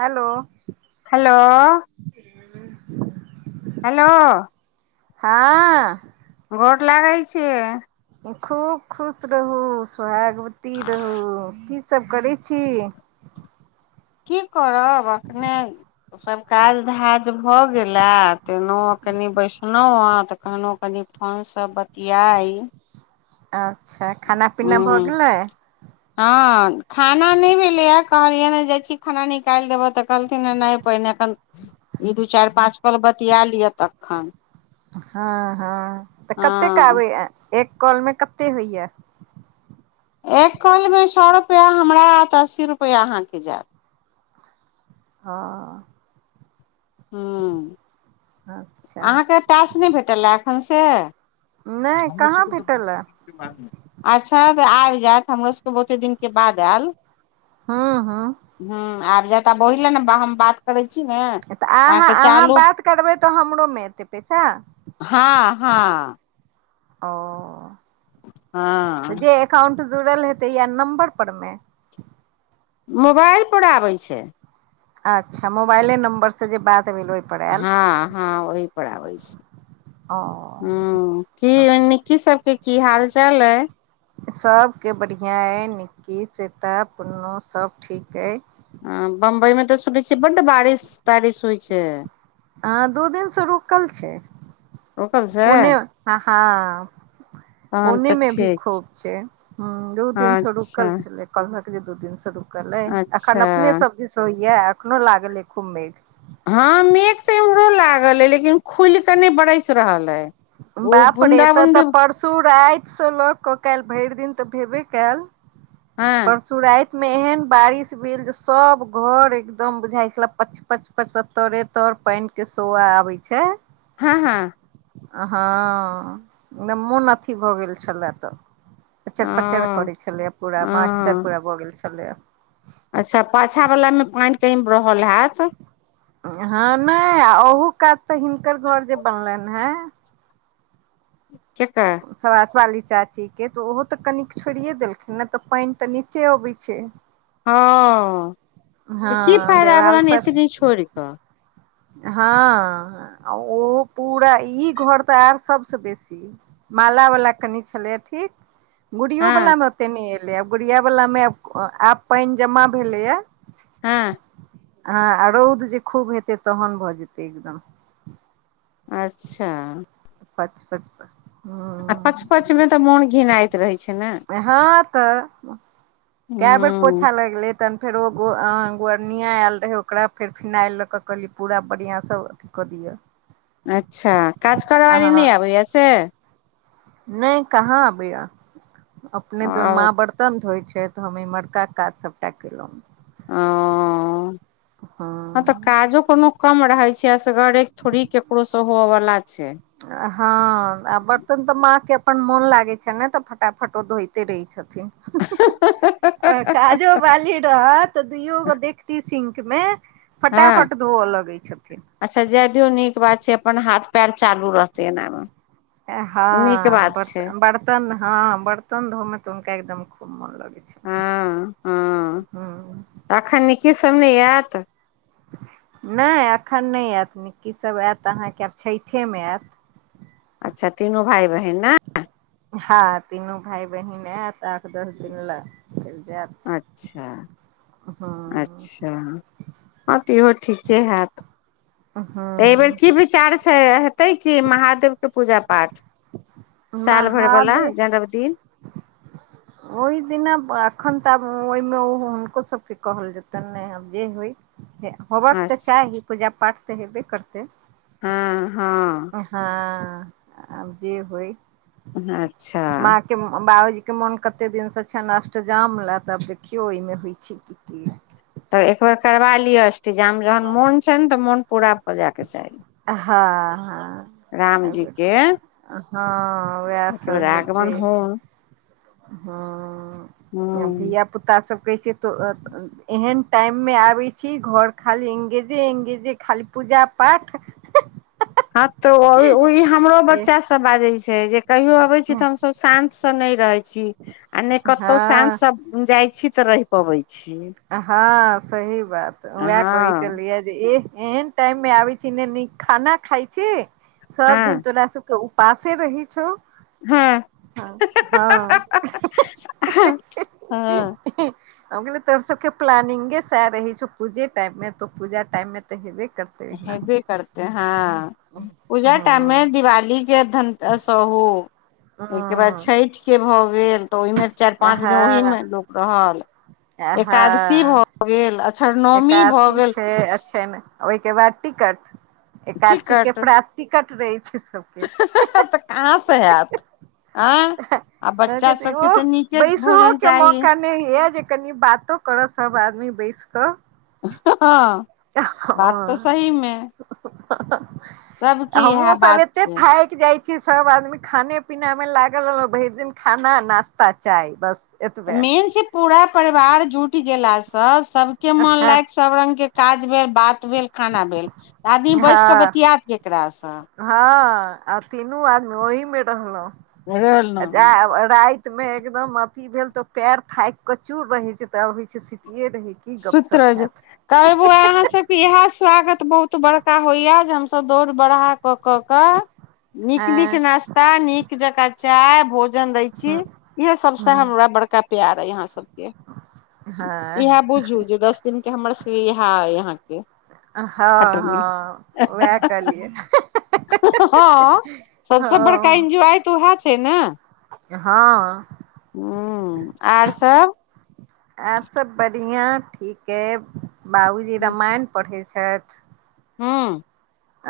Hello. Hello. Hello. हँ। गोर लागै छै? खूब, खुश रहू, सोहागवती रहू। सभ करै छै। कि करब एखने। ओ सभ काज धाज भऽ गेला तलहु कनि बैसलहुँ तऽ कखनोहुँ कनि हमसभ बतियाइ। अच्छा, खाना पीना भ हूँ गेलै। [inaudible] हँ, खाना नहि भेलै है, कहलियै है, जाइ छै खाना निकालि देबह तऽ कहलथिन नहि। पहिने एखन ई दू चारि पाँच कल बतिया लिअ तखन हँ, हँ, तऽ कतेके हँ आबे एक कॉलमे कते होइया एक कलमे सए रुपैआ हमरा आत अस्सी रुपैआ अहाँके जायत हँ। हँ। हँ। अहाँके टास्क नहि भेटल है, एखन से। नहि कहाँ भेटैलए। अच्छा तऽ आबि जायत हमरो सभके बहुते दिनके बाद आयल। हँ, हँ। ह, आब जता बोहिलेने हम बात करे छै न अहाँ, अहाँ, बात करबै त हमरोमे एतै पैसा हँ, हँ। ओ, हँ जे एकाउंट जुड़ल हेतै या नम्बर परमे। मोबाइल पर आबैत छै। अच्छा, मोबाइले नंबर से जे बात भेल ओ हँ हँ ओही पर आबै छि ह हू की निक्की सब के की हाल चाल अइ सभके बढ़िया अइ निक्की स्वेता पुन्नु सब ठीक अइ हँ बम्बई में तऽ सुनै छियै बड़ बारिश तारिश होइत छै हँ दू दिनसँ रुकल छै रोकल से पुणे ह हँ तहन पुणे तऽ मे भी ठीक खूब छै ह दु दिन से अच्छा रुकल छलै कहल जे दु दिन रुकल अइ एखन अच्छा अपने सब दिश होइय एखनो लागलै खूब मेघ हँ मेघ तऽ एम्हरो लागल अइ लेकिन खुल कऽ न ब बरैस रहल अइ ओ बाप रे बूंदा एत बूंदी तऽ परसू रातिसँ लऽ कऽ कइल भैर दिन तऽ भेबे कैल [inaudible] सु राति मे एहन बारिश भेल जे सब घर एकदम बुझााय छले पय पच पचपत्तरे तोड़े तोड़ पानी के सो आबे छै हँ हँ हँ मोन अथी भऽ गेल छलै तऽ पचर पचर ओ करे छले पूरा बासचर हँ भऽ गेल छलै अच्छा पाछा वला म पानी कैम रहल हैत हँ न आ ओहु कात हिनकर घर जे बनलन है [unintelligible] केकर सबासवाली चाची के तऽ ओहो तऽ कनिक छोड़ि देलखिन ने तऽ पानी तऽ नीचे अबै छै हँ त हँ की फायदा देवाल भेलन सब एतनी छोड़ क हँ ओहो पूरा ई घर त अ सबसे बेसी माला वाला कनि छलैक ठीक गुड़ियो हँ वला मे ओते न एलै आब गुड़िया वला मे आब पानी जमा भेलैए [inaudible] हँ रौद जे खूब हेतै तहन भऽ जेतै एकदम अच्छ पच पच पर [unintelligible] आ पच पच में तऽ मोन छिनाइत रहै छै न हँ तऽ कए बेर हूँ पोछा लगले तहन फेर ओ गोवरनिया आयल रहै ओकरा फेर फिनाइल लऽ कऽ कहली पूरा बढ़िआँसँ क दिय अच्छ काज करयवाली न आबैया से न कहाँ आबैया अपने दुनू ओ माँ [unintelligible] बर्तन धोय छै त हम इमहरका काज सबरा केलौ ह [unintelligible] हँ काजो कोनो कम रहे छै असगरे थोड़ी केकरो स हेवै वाला छै हँ आ बर्तन तऽ माँ के अपन मोन लागे छने तऽ फटाफट ओ धोते रहे छथिन [inaudible] वाली रहत दुइयो गो देखती सिंक मे फटाफट धोअ लगै छथिन अच्छ जाय दियौ नीक बात छै अपन हाथ पैर चालू रहतै एनामे नीक हँ बात छै बर्तन हँ बर्तन धो मे तऽ हुनका एकदम खूब मोन लगै छै ह [inaudible] अखन निक्की सब न आयत न एखन न आयत निक्कीक सभ आयत अहाँके आब छैठ मे आयत अच्छ तीनो भाय बहिन न हँ तीनू भााय बहिन आयत आठ दस दिन ल भेर जाइत अच्छ हँ अच्छ हँ तऽ इहो ठीके हैत [unintelligible] तऽ एहि बेेर हँ की विचार छै हेतै क महादेव के पूजा पाठ [unintelligible] साल भर बला महादेव जन्म दिन ओहि दिना एखन तऽ आब ओहिमे ओ हुनको सभके कहल जेतन ने आब जे होइ होबाक तऽ अच्छा चाही पूजा पाठ तऽ हेबे करतै हँ हँ हँ आब जे होइ अच्छा के बाबूजी के मोन कते दिनसँ छेन अष्टजाम लए तऽआब देखियौ एहिमे होइ छै की की तब एक बेेर करबा लिय अष्टजाम जहन मोन छैन त मोन पूरा भ जायके चाही हँ हँ रामजी के हँ उएह एकबेर सब आगमन हेतै होन हैं हूँ धियापुता सब कैसे तो एहेन टाइम मे आबे छी घर खाली इंगेजे इंगेजे खाली पूजा पाठ हँ तऽ ओ ई हमरो एह बच्चा सब बाजे छै जे कहियो अबे छी तऽ हमसब शान्त सँ नहि रहै छी आ नहि कतौ शान्त सँ हँ जाइ छी तऽ रहि पबै छिये हँ सही बात उएह कहै हँ छलियै जे ए एहन टाइम मे आबे छी नइ नीक खाना खाय छी सब हँ दिन तोरा सब के उपासे रहै छौ हँ हँ हँ हँ हम कहलिये तोर सबके प्लानिंगे सैह रहे छौ पूजे टाइम मे तो पूजा टाइम मे तऽ हेबे कर हेबे करते हँ हँ पूजा टाइम मे हँ दिवालीक केय धन सँ उ ओहिके बाद छठिके भऽ गेल तऽ ओहिमे चारि हँ पाँच दिन ओहिमे लोक रहल एकादशी भऽ हँ भऽ गेल अक्षर नवमी भऽ एकादशी गेल छै आछैन ओहिकेँ बाद टिकट एकादशी के टिकट प्रात टिकट रहे छै सबके तऽ कहाँ सँ हैत आँय आ कहैत बच्चा सबके हेतैओह तऽ नीके बैसहो भोजन के चाही मौका नहि होय जे कनि बात तो करऽ सब आदमी बैस कऽ हँ हँ बात तऽ हँ सहीमे इएह हमहुँ सब बात एते छै थाइक जाइ छी सब आदमी खाने पीना मे लागल रहल भरि दिन खाना नाास्ता चाय बस एतबे मेन छै पूरा परिवार जुट गेलासँ सबके मन हँ लागि सब रंग के काज भेल बात भेल खाना भेल आदमी बैस के हँ बतियात केकरा सँ हँ आ तीनू आदमी ओहि मे बुझल रहलहु जा न आब राति मं एकदम अथी भेल तऽ पैर थाक के चूर रहे छै तब होय छै सुतये रहे की सुइत गपशप रहै छै हैत काइल बोआ आहाँ सब इएह स्वागत बहुत बड़का होइया जे हमस दौड़ बड़हा क क कऽ नीक नीक हँ नास्ता नीक जकाँ चाय भोजन दै छी हँ इएहे सबसँ हँ उहे बड़का प्यार य अहाँ सबके इएह बुझू हँ दस दिन के हमर समके इहे यह आहाँ सबके हँ खटनी हँ उएह करलियै हँ सबसे बड़का हँ एन्जॉय तऽ वैद छै न हँ हूँ आर सब आर सब बढ़िया ठीक अइ बाबूजी रामायण पढ़ैत छथि हुँ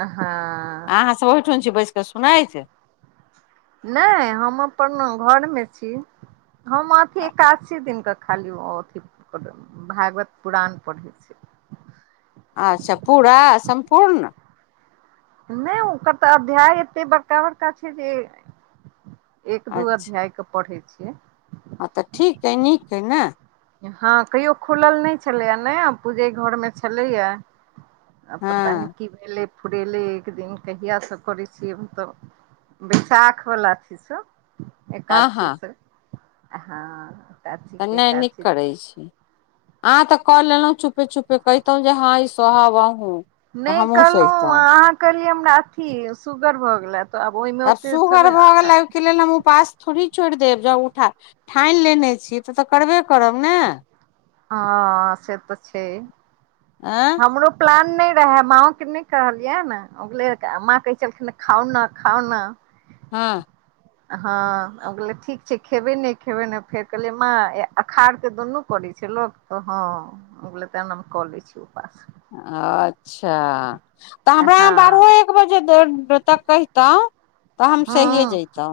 आहाँ अहाँ सब ओहिठन छी बैस क सुनाइ नहि हम अपन घर मे छी हम अथी एकासी दिन कऽ खाली अथी भागवत पुराण पढ़ै छै अच्छा पूरा सम्पूर्ण नहि ओकर तऽ अध्याय एते बड़का बड़का छै जे एक दू अच्छा अध्याय के पढ़ै छियै हँ तऽ ठीक अइ नीक अइ ने हँ कहियो खुलल नहि छलैए ने पूजे घरमे छलैए आ पता नहि हँ की भेलै फुरेले एक दिन कहियास करै छियै हम तब बैशाख वला छी से हँ एकदसी हँ से हँ छी एक छी करै छी आह तऽ कऽ लेलहु छुपे छुपे कहितहु जे हँ ई सोहव आहु नहि कहलौ आहाँ करलियै हमरा अथी सुगर भऽ गेले तऽ आब ओहिमे ओते थोड़े के लेल हम ओपासथोड़ी छोड़ि देब जा उठा ठानि लेने छी तऽ तऽ करबे करब ने ह से तऽ छै आ हमरो प्लान नहि रहे माओ के नहि कहलियै ने माँ कहै छलखिन खाउ ने खाउ ने हँ हँ ओै ठीक छै खेबै नहि खेबै ने फेर कहलियै माँ अखार क दुनू करै छै लोक त हँ त कऽ लै छी उपास अच्छा तऽ हमरा बारहो हँ एक बजे तक कहितहुँ तऽ हम सहिए हूँ जैतहु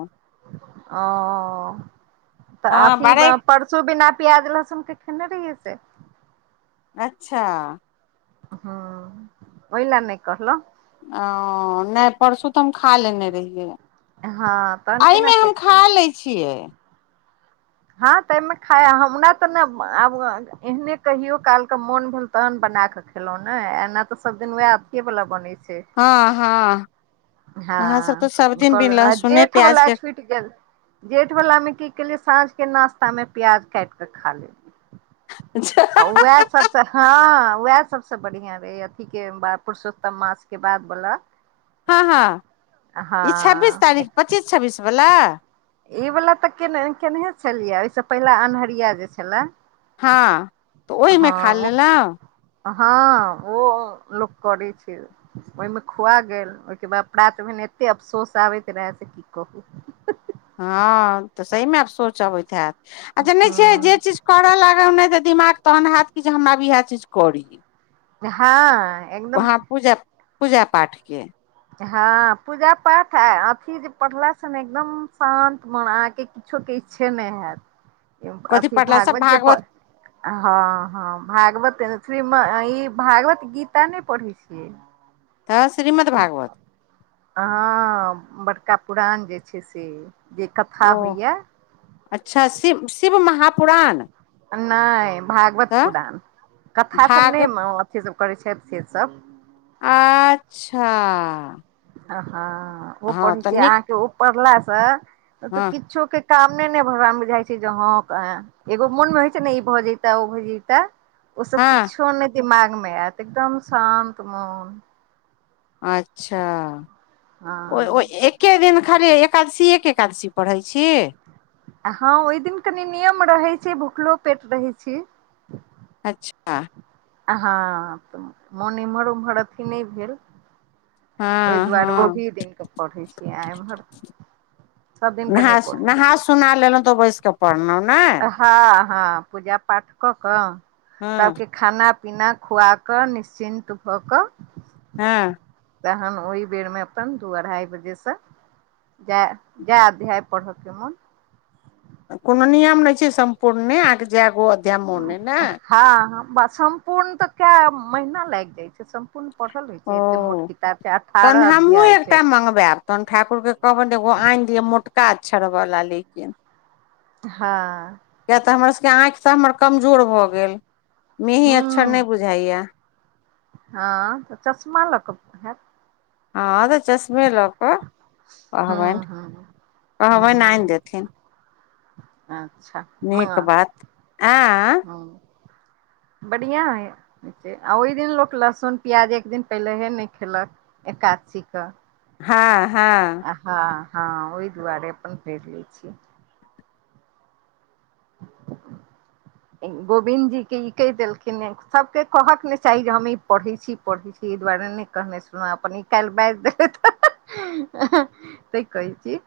ओ तऽ हँ आथी बारह ब परसू बिना प्याज लहसुन के खेने रहियै से अच्छा हू ओहिला‌नहि कहलौ ओ नहि परसू तऽ हम खा लेने रहियै हँ तहन केना एहिमे हम खा करितहुँ लैत छियै हँ तामे खायइ हमरा तऽ ने आब एहने कहियो काल के मोन भेल तहन बना कऽ खलहुँ ने एना तऽ सब दिन वएह अथिये वाला बनै छै हँ हँ अहाँ सब तऽ हँ सब दिन बिन लहसुने जेठ प्याज बला के छ ट गेल जेठ वालला में की केलिये साँझ के नाास्ता में प्याज काट के खा ले अच्छा उएह सबस हँ उएह सबस बढ़िया रहे अथी के पुरुषोत्तम मास के बाद बोला हँ हँ ई छब्बीस हँ तारीख पच्चीस छब्बीस बला ई वाल्ला तऽ केने केनेहे छलियै ओहिस पहिला अन्हरिया जे छले हँ तऽ ओहिमे खा हँ ओ लेलहुँ हँ ओ लोक करै छै ओहिमे खुआ गेल ओहिके बाद परात भेने एते अफसोस आबैत रहए से की कहू हँ तऽ सहीमे आब सोच अबैत हैत आ जनैत छियै जे हँ चीज करऽ लागब ने तऽ दिमाग तहन हैत कि जे हम आब इएह चीज करी हँ एकदम वहाँ पूजा पूजा पाठके हँ पूजा पाठ आ अथी जे पढ़लास स ने एकदम शान्त मन अहाके कछु के इच्छे नहि हयैत कथी अथी पढ़ला सब भागवत जे पर हँ हँ भागवत फ ई भागवत गीता नहि पढ़ी [inaudible] तऽ श्रीमद् भागवत हँ बड़का पुरान जे छै से जे कथा ओ होइए अच्छा शिव शिव महापुराण नहि भागवत तऽ पुुराण कथा सब भाग नहि अथी सब करै छथि से सब अच्छा आ ह ओ हँ पढ़ तऽ छै नीक अहाँके ओ पढ़ला से तऽ हँ किछो के हमे ने भगान मे बुझाइ छै जे ह एगो मोन मे होइ छै ने ई भऽ जता ओ भऽ जता ओ सब हँ किछो नहि दिमाग मे आयत एकदम शान्त मन अच्छा ओ ओ हँ एक एक दिन खाली एकादशी एक एकादशी पढ़ै छी हँ ओहि दिन कनी नियम रहै छै भूखलो पेट रहै छै अच्छा ह त मन इमहर उमहर अथी नहि भेल ओहि हँ दुआरे हँ ओहि दिनके पढ़ै छियै एमहर नहा नहा सुना लेलहुँ तऽ ओ बैस कऽ पढ़लहुँ ने ह हँ पूजा पाठ कऽ कऽ हँ सबके खाना पना खुआ करऽ निश्चिन् भऽ कऽ हँ तहन ओहि बेरमे अपन दू अढ़ाई बजेसँ जाय जाय अध्याय पढ़ऽ के मोन कोनो नियम नहि छै सम्पूर्ण अहाँके जायगो अध्या मोने ने हँ ह सम्पूर्ण तऽ कए महीना लागि जाइ छै कोन पढ़ल होय ओ छै एते मोट किताब छै अठारह अध्याय छै माँगबैर [unintelligible] तहन ठाकुर के कहबनि एगो आनि दिय मोटका अक्षर बला लेकिन हँ कियैक तऽ हमर सबके आँखि त हमर कमजोर भऽ गेल मेही अक्षर हूँ नहि बुझाइए यैह हँ तऽ चश्मा लक हँ तऽ चश्मे लऽ कऽ हूँ कहबनि हूँ कहबनि हूँ आनि देथिन अच्छा मग नीक बात आँ ह बढ़िया है आ ओहि दिन लोक लहसुन प्याज एक दिन पहिलेहे नहि खेलक एकादशीके हँ हँ हँ हँ ओहि दुआरे अपन पर लै छियै [inaudible] गोविन्द जी के ई कहि देलखिन सबके कहक ने चाही जे हम ई पढ़े छी पढ़े ई दुआरे नहि कहने सुन अपन न काल् बाज देबै त त कहै छी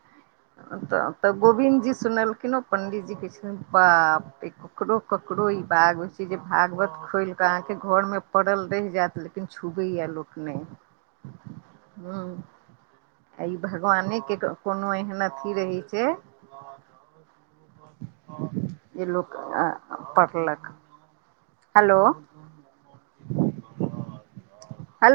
तऽ तऽ गोविन्द जी सुनलखिन ओ पंडीजी कह छथिन बाप ककरो ककरो ई बाग होइ छै जे भागवत खोलि कऽ अहाँके घरमे पड़ल रहि जायत लेकिन लेकिन छुबैए लोक नहि [inaudible] हँ आ ई भगवाने के कोनो एहन अथी रहै छै जे लोक पढ़लक हेलो हेलो